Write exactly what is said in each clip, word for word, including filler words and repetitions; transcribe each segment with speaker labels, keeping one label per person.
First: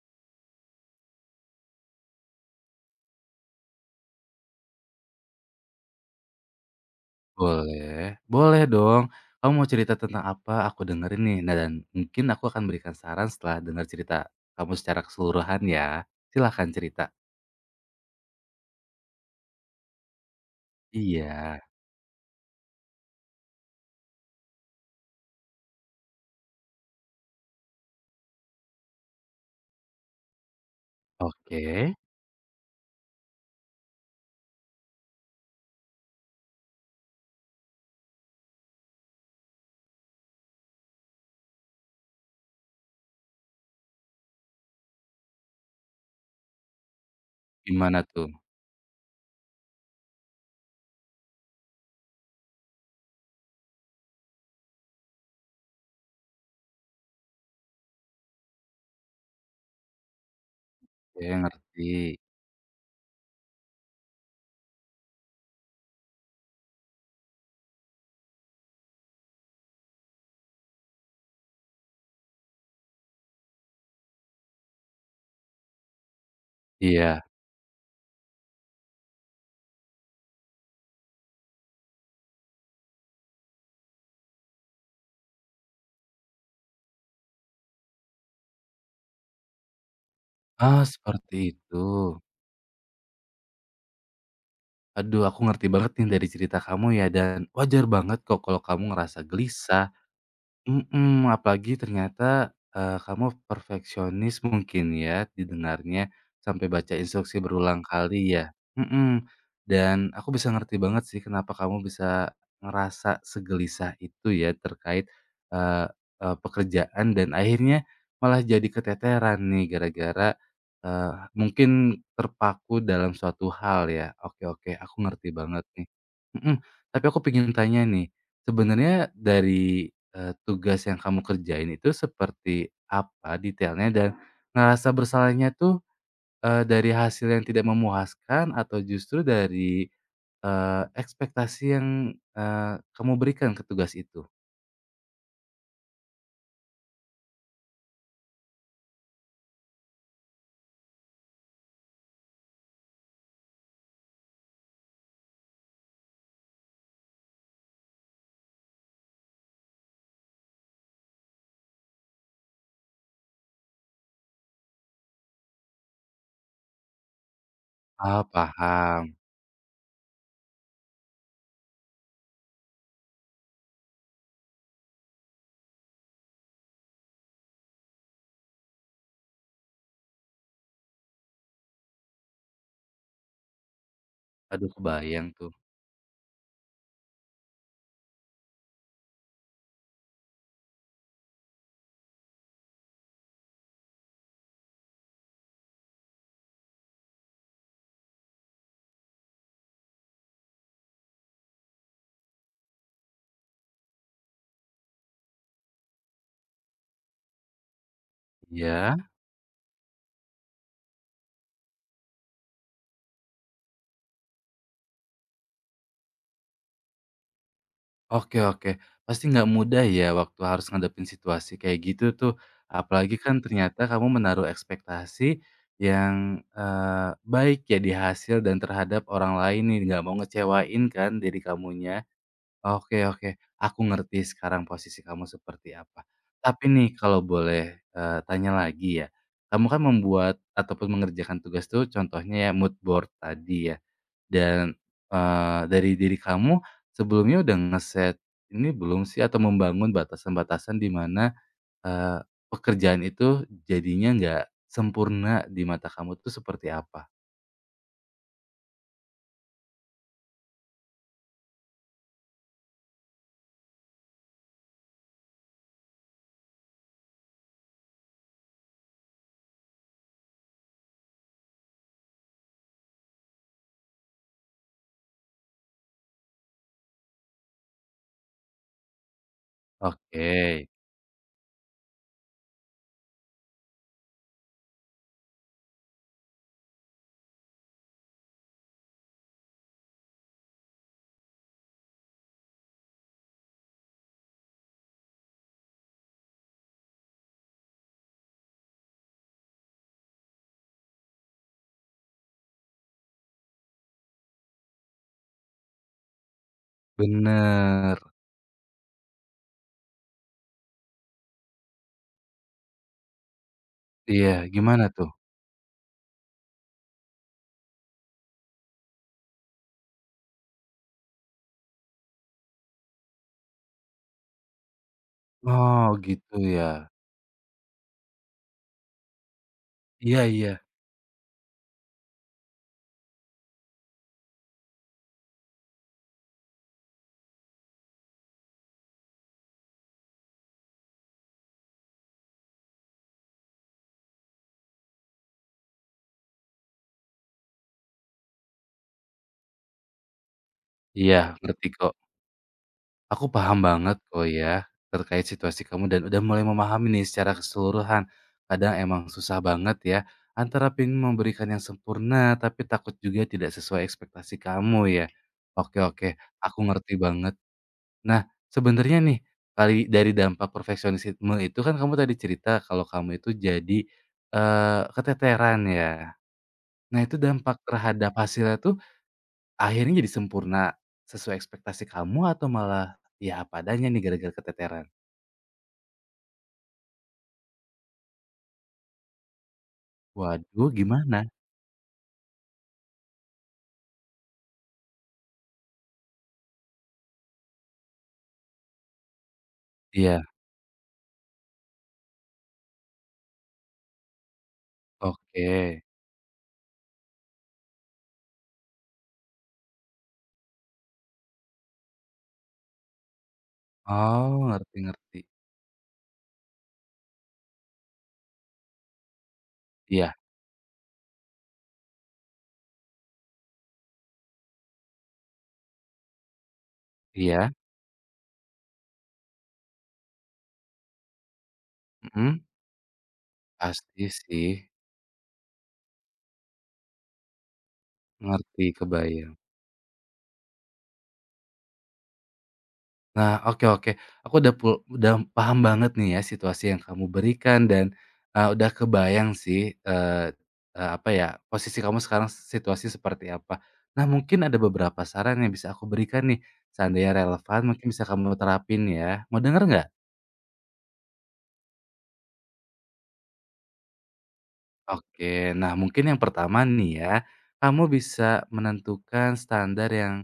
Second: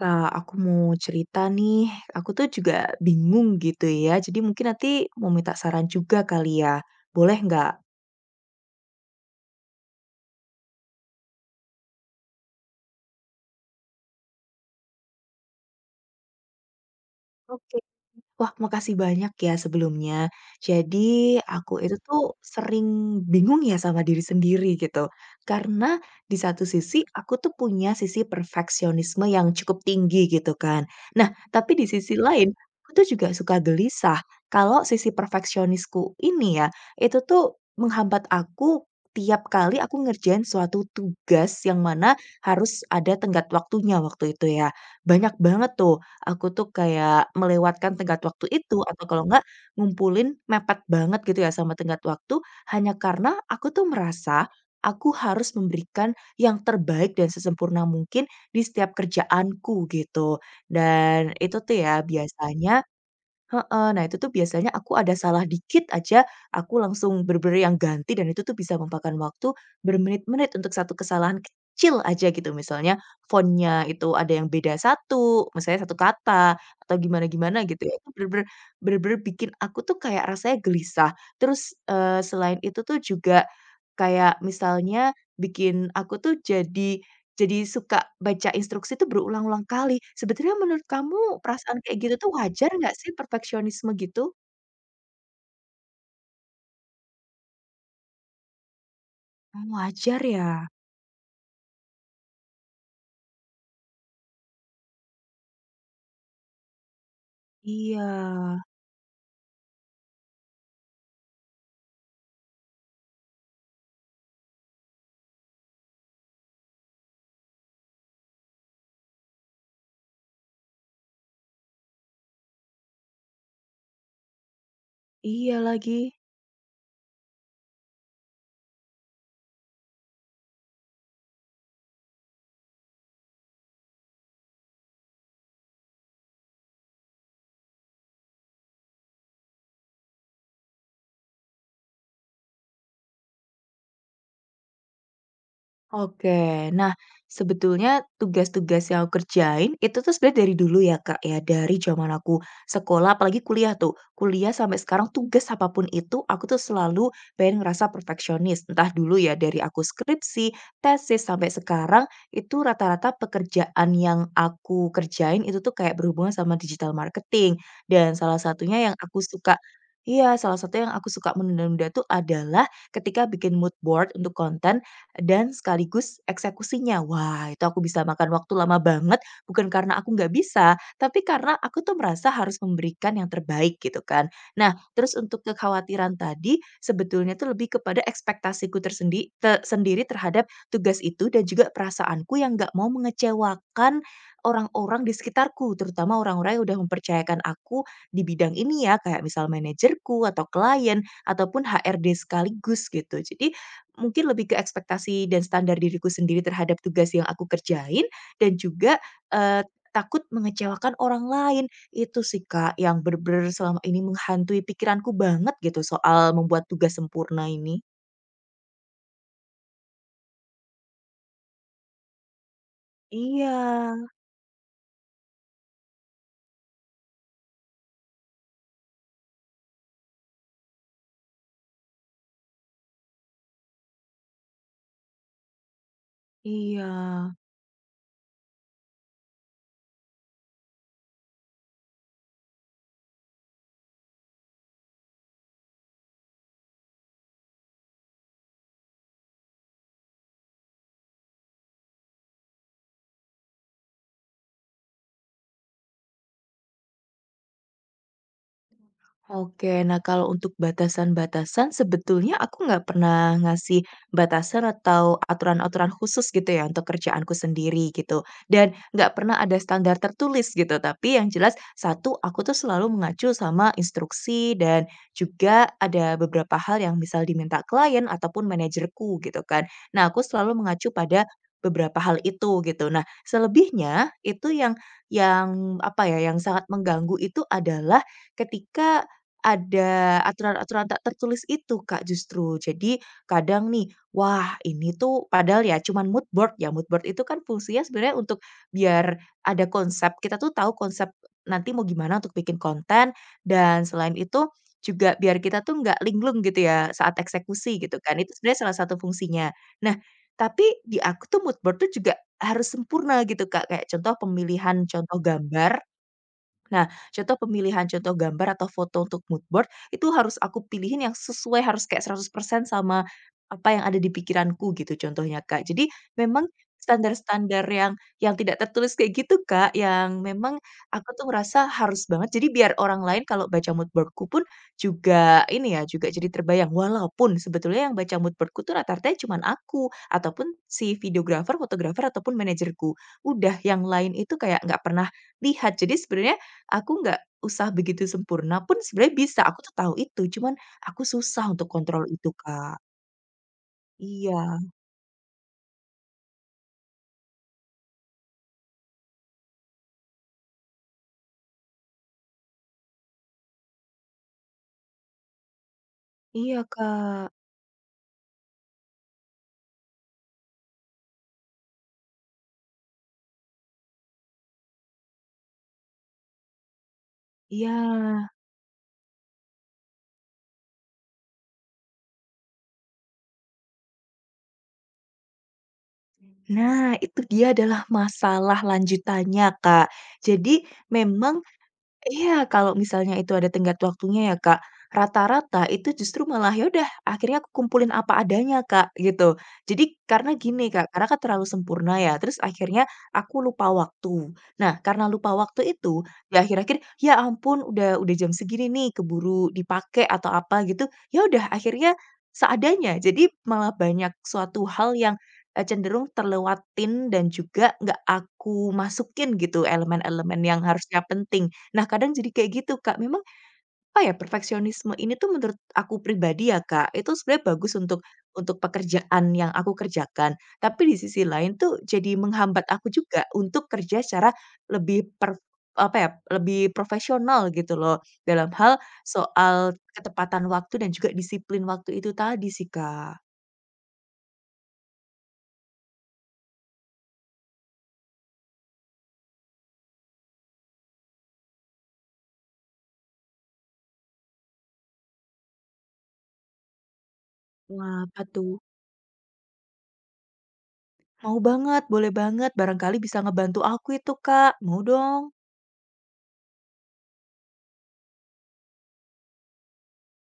Speaker 1: Kak, aku mau cerita nih. Aku tuh juga bingung gitu ya. Jadi mungkin nanti mau minta saran juga kali ya. Boleh nggak?
Speaker 2: Boleh, boleh dong. Kamu mau cerita tentang apa? Aku dengerin nih. Nah, dan mungkin aku akan berikan saran setelah dengar cerita kamu secara keseluruhan ya. Silahkan cerita.
Speaker 1: Wah, makasih banyak ya sebelumnya. Jadi
Speaker 2: Iya,
Speaker 1: aku itu tuh sering bingung ya sama diri sendiri gitu. Karena di satu sisi aku tuh punya sisi perfeksionisme yang cukup tinggi gitu kan. Nah,
Speaker 2: oke.
Speaker 1: tapi di sisi lain aku tuh juga suka gelisah kalau sisi perfeksionisku ini ya, itu tuh menghambat aku tiap kali aku ngerjain suatu tugas yang mana harus ada tenggat waktunya waktu itu ya. Banyak banget tuh aku tuh kayak melewatkan
Speaker 2: Gimana
Speaker 1: tenggat
Speaker 2: tuh?
Speaker 1: waktu itu atau kalau enggak ngumpulin mepet banget gitu ya sama tenggat waktu, hanya karena aku tuh merasa aku harus memberikan yang terbaik dan sesempurna mungkin di setiap kerjaanku gitu. Dan
Speaker 2: Saya
Speaker 1: itu tuh
Speaker 2: ngerti.
Speaker 1: ya biasanya heeh. Nah, itu tuh biasanya aku ada salah dikit aja, aku langsung bener-bener yang ganti dan itu tuh bisa memakan waktu bermenit-menit untuk satu kesalahan kecil aja gitu. Misalnya font itu ada yang beda satu, misalnya satu kata atau
Speaker 2: Iya.
Speaker 1: gimana-gimana gitu ya. Itu bener-bener bener-bener bikin aku tuh kayak rasanya gelisah. Terus, eee, selain itu tuh juga kayak misalnya bikin aku tuh jadi jadi suka baca instruksi itu berulang-ulang kali. Sebetulnya menurut
Speaker 2: Ah, seperti
Speaker 1: kamu perasaan
Speaker 2: itu.
Speaker 1: kayak gitu tuh wajar nggak sih perfeksionisme gitu?
Speaker 2: Aduh, aku ngerti banget nih dari cerita kamu ya, dan wajar banget kok kalau kamu ngerasa
Speaker 1: Oh
Speaker 2: gelisah.
Speaker 1: wajar ya?
Speaker 2: Mhm, apalagi ternyata, eee, kamu perfeksionis mungkin ya didengarnya, sampai baca instruksi berulang
Speaker 1: Iya,
Speaker 2: kali ya? Mhm, dan aku bisa ngerti banget sih kenapa kamu bisa ngerasa segelisah itu ya, terkait, eee eee, pekerjaan, dan akhirnya malah jadi keteteran nih gara-gara, eee, mungkin terpaku dalam suatu hal ya. Oke oke, aku ngerti
Speaker 1: iya
Speaker 2: banget nih.
Speaker 1: lagi.
Speaker 2: Mhm, tapi aku pengen tanya nih, sebenarnya dari Eee, tugas yang kamu kerjain itu seperti apa detailnya, dan ngerasa bersalahnya tuh, eee, dari hasil yang tidak memuaskan, atau justru dari, eee, ekspektasi yang, eee, kamu berikan ke tugas itu?
Speaker 1: Oke. Nah, sebetulnya tugas-tugas yang aku kerjain itu tuh sebenarnya dari dulu ya, Kak, ya, dari zaman aku sekolah apalagi kuliah tuh. Kuliah sampai sekarang tugas apapun itu aku tuh selalu pengen ngerasa perfeksionis. Entah dulu ya dari aku skripsi, tesis sampai sekarang itu rata-rata pekerjaan yang aku kerjain itu tuh kayak berhubungan sama digital marketing dan
Speaker 2: Ah,
Speaker 1: salah satunya yang
Speaker 2: paham.
Speaker 1: aku suka iya, salah satu yang aku suka menunda-nunda tuh adalah ketika bikin mood board untuk konten dan sekaligus eksekusinya. Wah, itu aku bisa makan waktu lama banget, bukan karena aku nggak bisa, tapi karena aku tuh merasa harus memberikan yang terbaik gitu kan.
Speaker 2: Aduh,
Speaker 1: Nah, terus
Speaker 2: kebayang
Speaker 1: untuk
Speaker 2: tuh.
Speaker 1: kekhawatiran tadi, sebetulnya tuh lebih kepada ekspektasiku tersendi te- sendiri terhadap tugas itu dan juga perasaanku yang nggak mau mengecewakan orang-orang di sekitarku, terutama orang-orang yang udah mempercayakan aku di bidang ini ya, kayak misal manajerku atau klien ataupun H R D sekaligus gitu. Jadi mungkin lebih ke ekspektasi dan standar diriku sendiri terhadap tugas yang aku kerjain dan
Speaker 2: Iya?
Speaker 1: juga, eee, takut mengecewakan orang lain. Itu sih, Kak, yang bener-bener selama ini menghantui pikiranku banget gitu soal membuat tugas sempurna ini.
Speaker 2: Oke oke. Pasti nggak mudah ya waktu harus ngadepin situasi kayak gitu tuh. Apalagi kan
Speaker 1: Iya,
Speaker 2: ternyata kamu menaruh ekspektasi yang, eee, baik ya di hasil dan terhadap orang lain nih, nggak mau ngecewain kan diri kamunya. Oke oke, aku ngerti sekarang posisi kamu seperti apa. Tapi nih
Speaker 1: iya.
Speaker 2: kalau boleh, eee, tanya lagi ya. Kamu kan membuat ataupun mengerjakan tugas tuh, contohnya ya mood board tadi ya. Dan, eee, dari diri kamu sebelumnya udah ngeset ini belum sih, atau membangun batasan-batasan di mana, eee, pekerjaan itu jadinya nggak sempurna di mata kamu tuh seperti apa?
Speaker 1: Oke, nah kalau untuk batasan-batasan sebetulnya aku nggak pernah ngasih batasan atau aturan-aturan khusus gitu ya untuk kerjaanku sendiri gitu. Dan nggak pernah ada standar tertulis gitu. Tapi yang jelas satu aku tuh selalu mengacu sama instruksi dan juga ada beberapa hal yang misal diminta klien ataupun manajerku gitu kan. Nah, aku
Speaker 2: Oke,
Speaker 1: selalu mengacu pada beberapa hal itu gitu. Nah, selebihnya itu yang yang apa ya yang sangat mengganggu itu adalah ketika ada aturan-aturan tak tertulis itu, Kak, justru. Jadi kadang nih, wah ini tuh padahal ya cuman mood board ya, mood board itu kan fungsinya sebenarnya untuk biar ada konsep, kita tuh tahu konsep nanti mau gimana untuk bikin konten dan selain itu juga biar kita tuh nggak linglung gitu ya saat eksekusi gitu
Speaker 2: bener.
Speaker 1: kan, itu sebenarnya salah satu fungsinya. Nah, tapi di aku tuh mood board tuh juga harus sempurna gitu, Kak, kayak contoh
Speaker 2: Iya,
Speaker 1: pemilihan
Speaker 2: gimana tuh?
Speaker 1: contoh gambar. Nah, contoh pemilihan contoh gambar atau foto untuk mood board itu harus aku pilihin yang sesuai harus kayak seratus persen sama apa yang ada di pikiranku gitu contohnya, Kak. Jadi
Speaker 2: Oh, gitu
Speaker 1: memang
Speaker 2: ya.
Speaker 1: standar-standar yang yang tidak tertulis kayak gitu, Kak, yang
Speaker 2: Iya iya.
Speaker 1: memang aku tuh merasa harus banget. Jadi biar orang lain kalau baca mood boardku pun juga ini ya, juga jadi terbayang. Walaupun sebetulnya yang baca mood boardku tuh rata-rata cuman aku ataupun si videografer, fotografer ataupun manajerku. Udah yang lain itu kayak nggak pernah lihat. Jadi sebenarnya aku nggak usah begitu sempurna pun sebenarnya bisa, aku tuh tahu itu, cuman aku
Speaker 2: Iya,
Speaker 1: susah
Speaker 2: ngerti
Speaker 1: untuk
Speaker 2: kok.
Speaker 1: kontrol itu, Kak.
Speaker 2: Aku paham banget kok
Speaker 1: Iya,
Speaker 2: ya, terkait situasi kamu, dan udah mulai memahami nih secara keseluruhan. Kadang emang susah banget ya, antara ingin memberikan yang sempurna, tapi takut juga tidak sesuai ekspektasi kamu ya. Oke oke,
Speaker 1: iya,
Speaker 2: aku ngerti
Speaker 1: Kak,
Speaker 2: banget. Nah, sebenarnya nih, kali dari dampak perfeksionisme itu kan kamu tadi cerita kalau kamu itu jadi, eee, keteteran ya. Nah, itu dampak
Speaker 1: iya.
Speaker 2: terhadap hasilnya tuh akhirnya jadi sempurna sesuai ekspektasi kamu, atau malah ya apa adanya nih gara-gara keteteran?
Speaker 1: Nah, itu dia adalah masalah lanjutannya, Kak. Jadi
Speaker 2: Waduh, gimana?
Speaker 1: memang iya, kalau misalnya itu ada tenggat waktunya ya, Kak, rata-rata itu justru malah, ya udah akhirnya aku kumpulin apa adanya, Kak, gitu. Jadi
Speaker 2: Iya,
Speaker 1: karena gini, Kak, karena kan terlalu sempurna ya, terus akhirnya aku lupa waktu. Nah, karena lupa
Speaker 2: oke.
Speaker 1: waktu itu, ya akhir-akhir, ya ampun udah udah jam segini nih keburu dipakai atau apa gitu, ya udah akhirnya seadanya. Jadi malah banyak
Speaker 2: Oh,
Speaker 1: suatu
Speaker 2: ngerti
Speaker 1: hal
Speaker 2: ngerti.
Speaker 1: yang, eee, cenderung terlewatin dan juga nggak aku masukin gitu
Speaker 2: Iya
Speaker 1: elemen-elemen yang harusnya penting. Nah, kadang jadi kayak gitu, Kak. Memang apa ya, perfeksionisme ini tuh menurut aku pribadi ya, Kak, itu sebenarnya
Speaker 2: iya,
Speaker 1: bagus untuk untuk pekerjaan yang aku kerjakan. Tapi di sisi lain tuh jadi
Speaker 2: mhm,
Speaker 1: menghambat aku juga untuk
Speaker 2: pasti
Speaker 1: kerja secara
Speaker 2: sih,
Speaker 1: lebih per apa ya, lebih profesional gitu loh, dalam
Speaker 2: ngerti,
Speaker 1: hal
Speaker 2: kebayang.
Speaker 1: soal ketepatan waktu dan juga disiplin waktu itu tadi sih, Kak.
Speaker 2: Nah, oke oke. Aku udah pul udah paham banget nih ya situasi yang kamu berikan, dan, eee, udah kebayang sih, eee eee, apa ya, posisi kamu sekarang situasi seperti apa. Nah, mungkin ada beberapa saran yang bisa aku berikan nih, seandainya relevan mungkin
Speaker 1: Wah,
Speaker 2: bisa
Speaker 1: apa
Speaker 2: kamu
Speaker 1: tuh?
Speaker 2: terapin ya. Mau denger nggak?
Speaker 1: Mau banget, boleh banget, barangkali bisa ngebantu aku itu, Kak. Mau dong.
Speaker 2: Oke. Nah, mungkin yang pertama nih ya, kamu bisa menentukan standar yang,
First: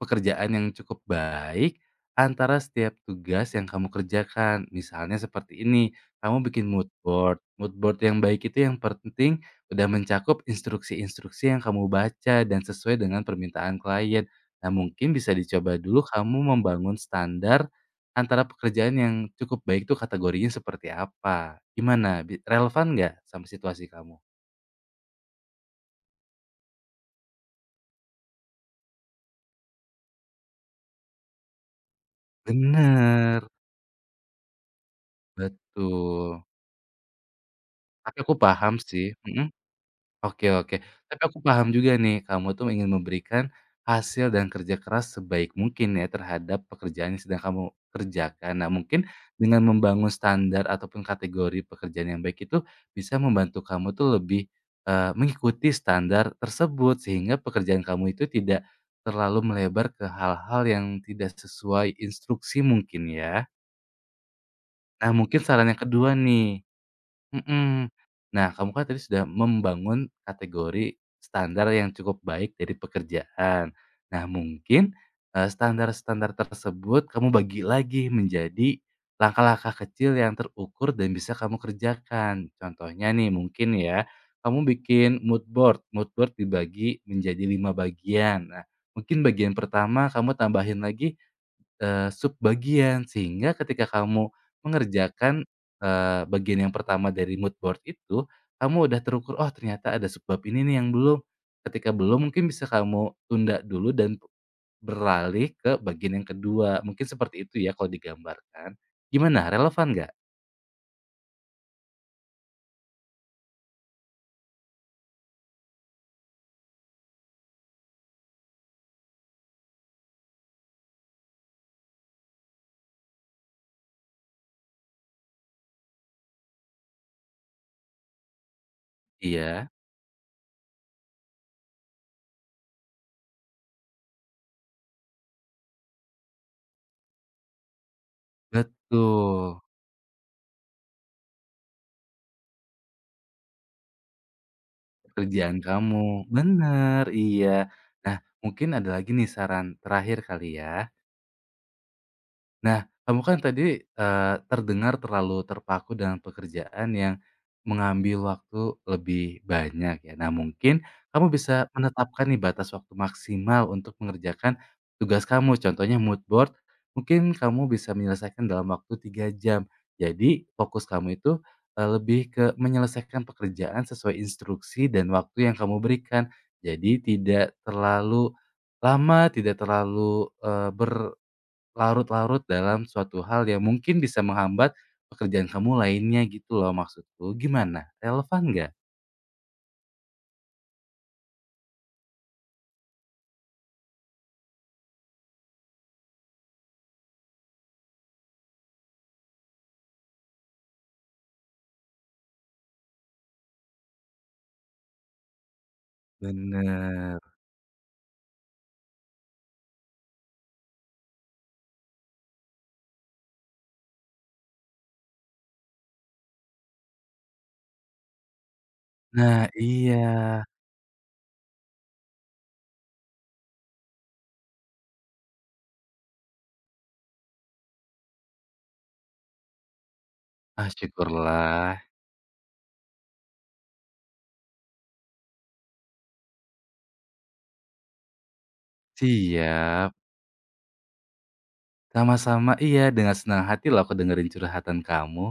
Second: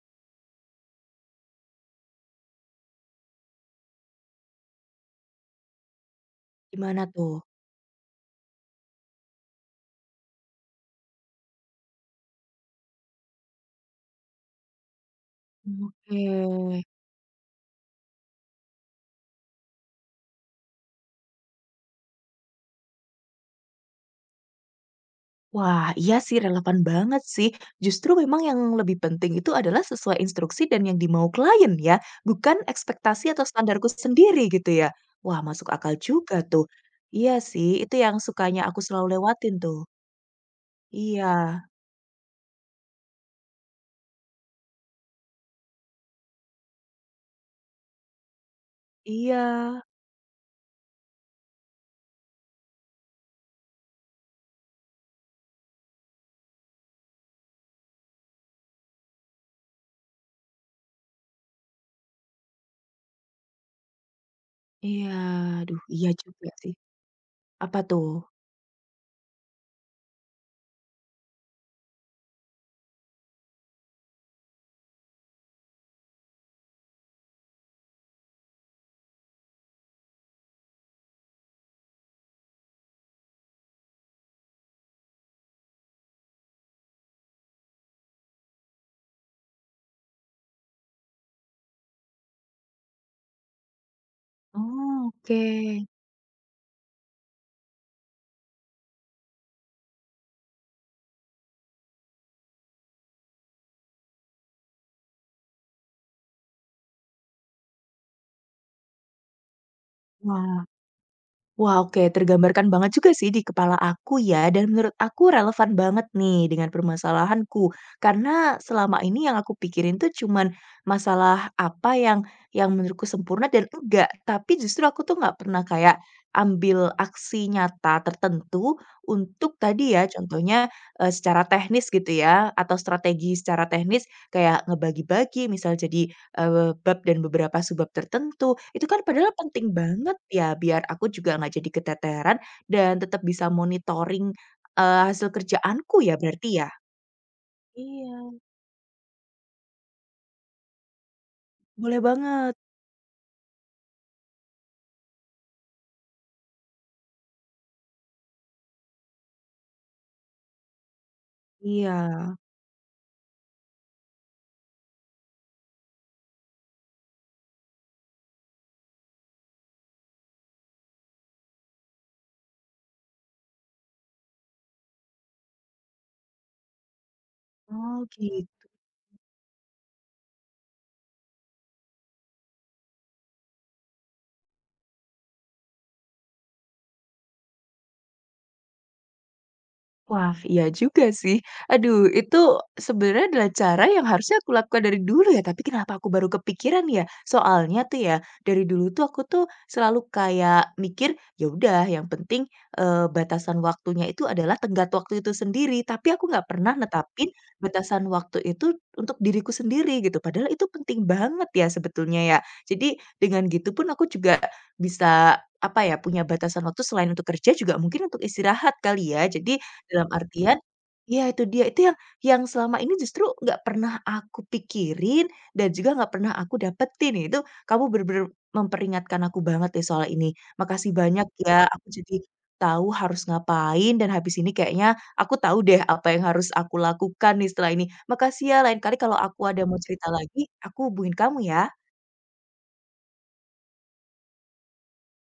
Speaker 2: pekerjaan yang cukup baik antara setiap tugas yang kamu kerjakan. Misalnya seperti ini, kamu bikin mood
Speaker 1: Gimana
Speaker 2: board.
Speaker 1: tuh?
Speaker 2: Mood board yang baik itu yang penting udah mencakup instruksi-instruksi yang kamu baca dan sesuai dengan permintaan klien. Nah, mungkin bisa dicoba dulu
Speaker 1: Oke.
Speaker 2: kamu membangun standar antara pekerjaan yang cukup baik itu kategorinya seperti apa. Gimana? Bi- Relevan nggak sama situasi kamu?
Speaker 1: Wah, iya sih relevan banget sih. Justru memang yang lebih penting itu adalah sesuai instruksi dan yang dimau klien ya, bukan ekspektasi atau
Speaker 2: Bener,
Speaker 1: standarku sendiri gitu ya. Wah, masuk akal juga
Speaker 2: betul.
Speaker 1: tuh. Iya sih, itu yang
Speaker 2: Tapi aku
Speaker 1: sukanya
Speaker 2: paham
Speaker 1: aku selalu
Speaker 2: sih. Mhm.
Speaker 1: lewatin tuh.
Speaker 2: Oke oke. Tapi
Speaker 1: Iya,
Speaker 2: aku paham juga nih, kamu tuh ingin memberikan hasil dan kerja keras sebaik mungkin ya terhadap pekerjaan yang sedang kamu kerjakan. Nah, mungkin
Speaker 1: iya,
Speaker 2: dengan membangun standar ataupun kategori pekerjaan yang baik itu bisa membantu kamu tuh lebih, eee, mengikuti standar tersebut, sehingga pekerjaan kamu itu tidak terlalu melebar ke hal-hal yang tidak sesuai instruksi mungkin ya.
Speaker 1: iya.
Speaker 2: Nah, mungkin saran
Speaker 1: Aduh,
Speaker 2: yang
Speaker 1: iya
Speaker 2: kedua
Speaker 1: juga
Speaker 2: nih.
Speaker 1: sih. Apa
Speaker 2: Mhm.
Speaker 1: tuh?
Speaker 2: Nah, kamu kan tadi sudah membangun kategori standar yang cukup baik dari pekerjaan. Nah, mungkin, eee, standar-standar tersebut kamu bagi lagi menjadi langkah-langkah kecil yang terukur dan bisa kamu kerjakan. Contohnya nih mungkin ya, kamu bikin mood board, mood board dibagi menjadi lima bagian. Nah, mungkin bagian pertama kamu tambahin lagi Eee, subbagian, sehingga ketika kamu
Speaker 1: Oh, oke.
Speaker 2: mengerjakan, eee, bagian yang pertama dari mood board itu, kamu udah terukur, "Oh, ternyata ada subbab ini nih yang belum." Ketika belum mungkin bisa kamu tunda dulu dan beralih ke bagian yang kedua, mungkin seperti itu ya kalau digambarkan. Gimana, relevan nggak?
Speaker 1: Wah. Wah, oke, tergambarkan banget juga sih di kepala aku ya, dan menurut aku relevan banget nih dengan permasalahanku. Karena selama ini yang aku pikirin tuh cuman masalah apa yang yang menurutku sempurna dan enggak, tapi justru aku tuh nggak pernah kayak ambil aksi nyata tertentu untuk
Speaker 2: Iya,
Speaker 1: tadi ya, contohnya, eee, secara teknis gitu ya, atau strategi secara teknis kayak ngebagi-bagi misal jadi Eee, bab dan beberapa subbab tertentu, itu kan padahal
Speaker 2: betul,
Speaker 1: penting banget ya biar aku juga nggak jadi keteteran dan tetap bisa monitoring, eee, hasil
Speaker 2: pekerjaan
Speaker 1: kerjaanku
Speaker 2: kamu,
Speaker 1: ya berarti ya?
Speaker 2: bener, iya. Nah,
Speaker 1: Iya.
Speaker 2: mungkin ada lagi nih saran terakhir kali ya.
Speaker 1: Boleh banget,
Speaker 2: Nah, kamu kan tadi, eee, terdengar terlalu terpaku dengan pekerjaan yang mengambil waktu lebih banyak ya. Nah, mungkin kamu bisa menetapkan
Speaker 1: iya.
Speaker 2: nih batas waktu maksimal untuk mengerjakan tugas kamu. Contohnya mood board, mungkin kamu bisa menyelesaikan dalam waktu tiga jam. Jadi fokus kamu itu, eee, lebih ke menyelesaikan pekerjaan sesuai instruksi dan waktu yang kamu berikan. Jadi tidak
Speaker 1: Oh,
Speaker 2: terlalu
Speaker 1: gitu.
Speaker 2: lama, tidak terlalu, eee, ber larut-larut dalam suatu hal yang mungkin bisa menghambat pekerjaan kamu lainnya gitu loh maksudku, gimana? Relevan nggak?
Speaker 1: Wah, iya juga sih. Aduh, itu sebenarnya adalah cara yang harusnya aku lakukan dari dulu ya, tapi kenapa aku baru kepikiran ya? Soalnya tuh ya, dari dulu tuh aku tuh selalu kayak mikir, ya udah yang penting eh, batasan waktunya itu adalah tenggat waktu itu sendiri, tapi aku nggak pernah
Speaker 2: Bener.
Speaker 1: netapin batasan waktu itu untuk diriku sendiri gitu. Padahal itu penting banget ya sebetulnya ya. Jadi dengan gitu pun aku juga bisa apa ya punya batasan waktu selain untuk kerja juga mungkin untuk istirahat kali ya.
Speaker 2: Nah
Speaker 1: Jadi
Speaker 2: iya.
Speaker 1: dalam artian ya itu dia, itu yang yang selama ini justru nggak pernah aku pikirin dan juga nggak pernah aku dapetin ya, itu kamu bener-bener memperingatkan aku banget deh soal ini.
Speaker 2: Ah,
Speaker 1: Makasih banyak ya,
Speaker 2: syukurlah.
Speaker 1: aku jadi tahu harus ngapain dan habis ini kayaknya aku tahu deh apa yang harus aku lakukan nih setelah ini. Makasih ya, lain kali kalau aku ada mau
Speaker 2: Siap.
Speaker 1: cerita lagi, aku hubungin kamu ya.
Speaker 2: Sama-sama iya, dengan senang hati loh aku dengerin curhatan kamu.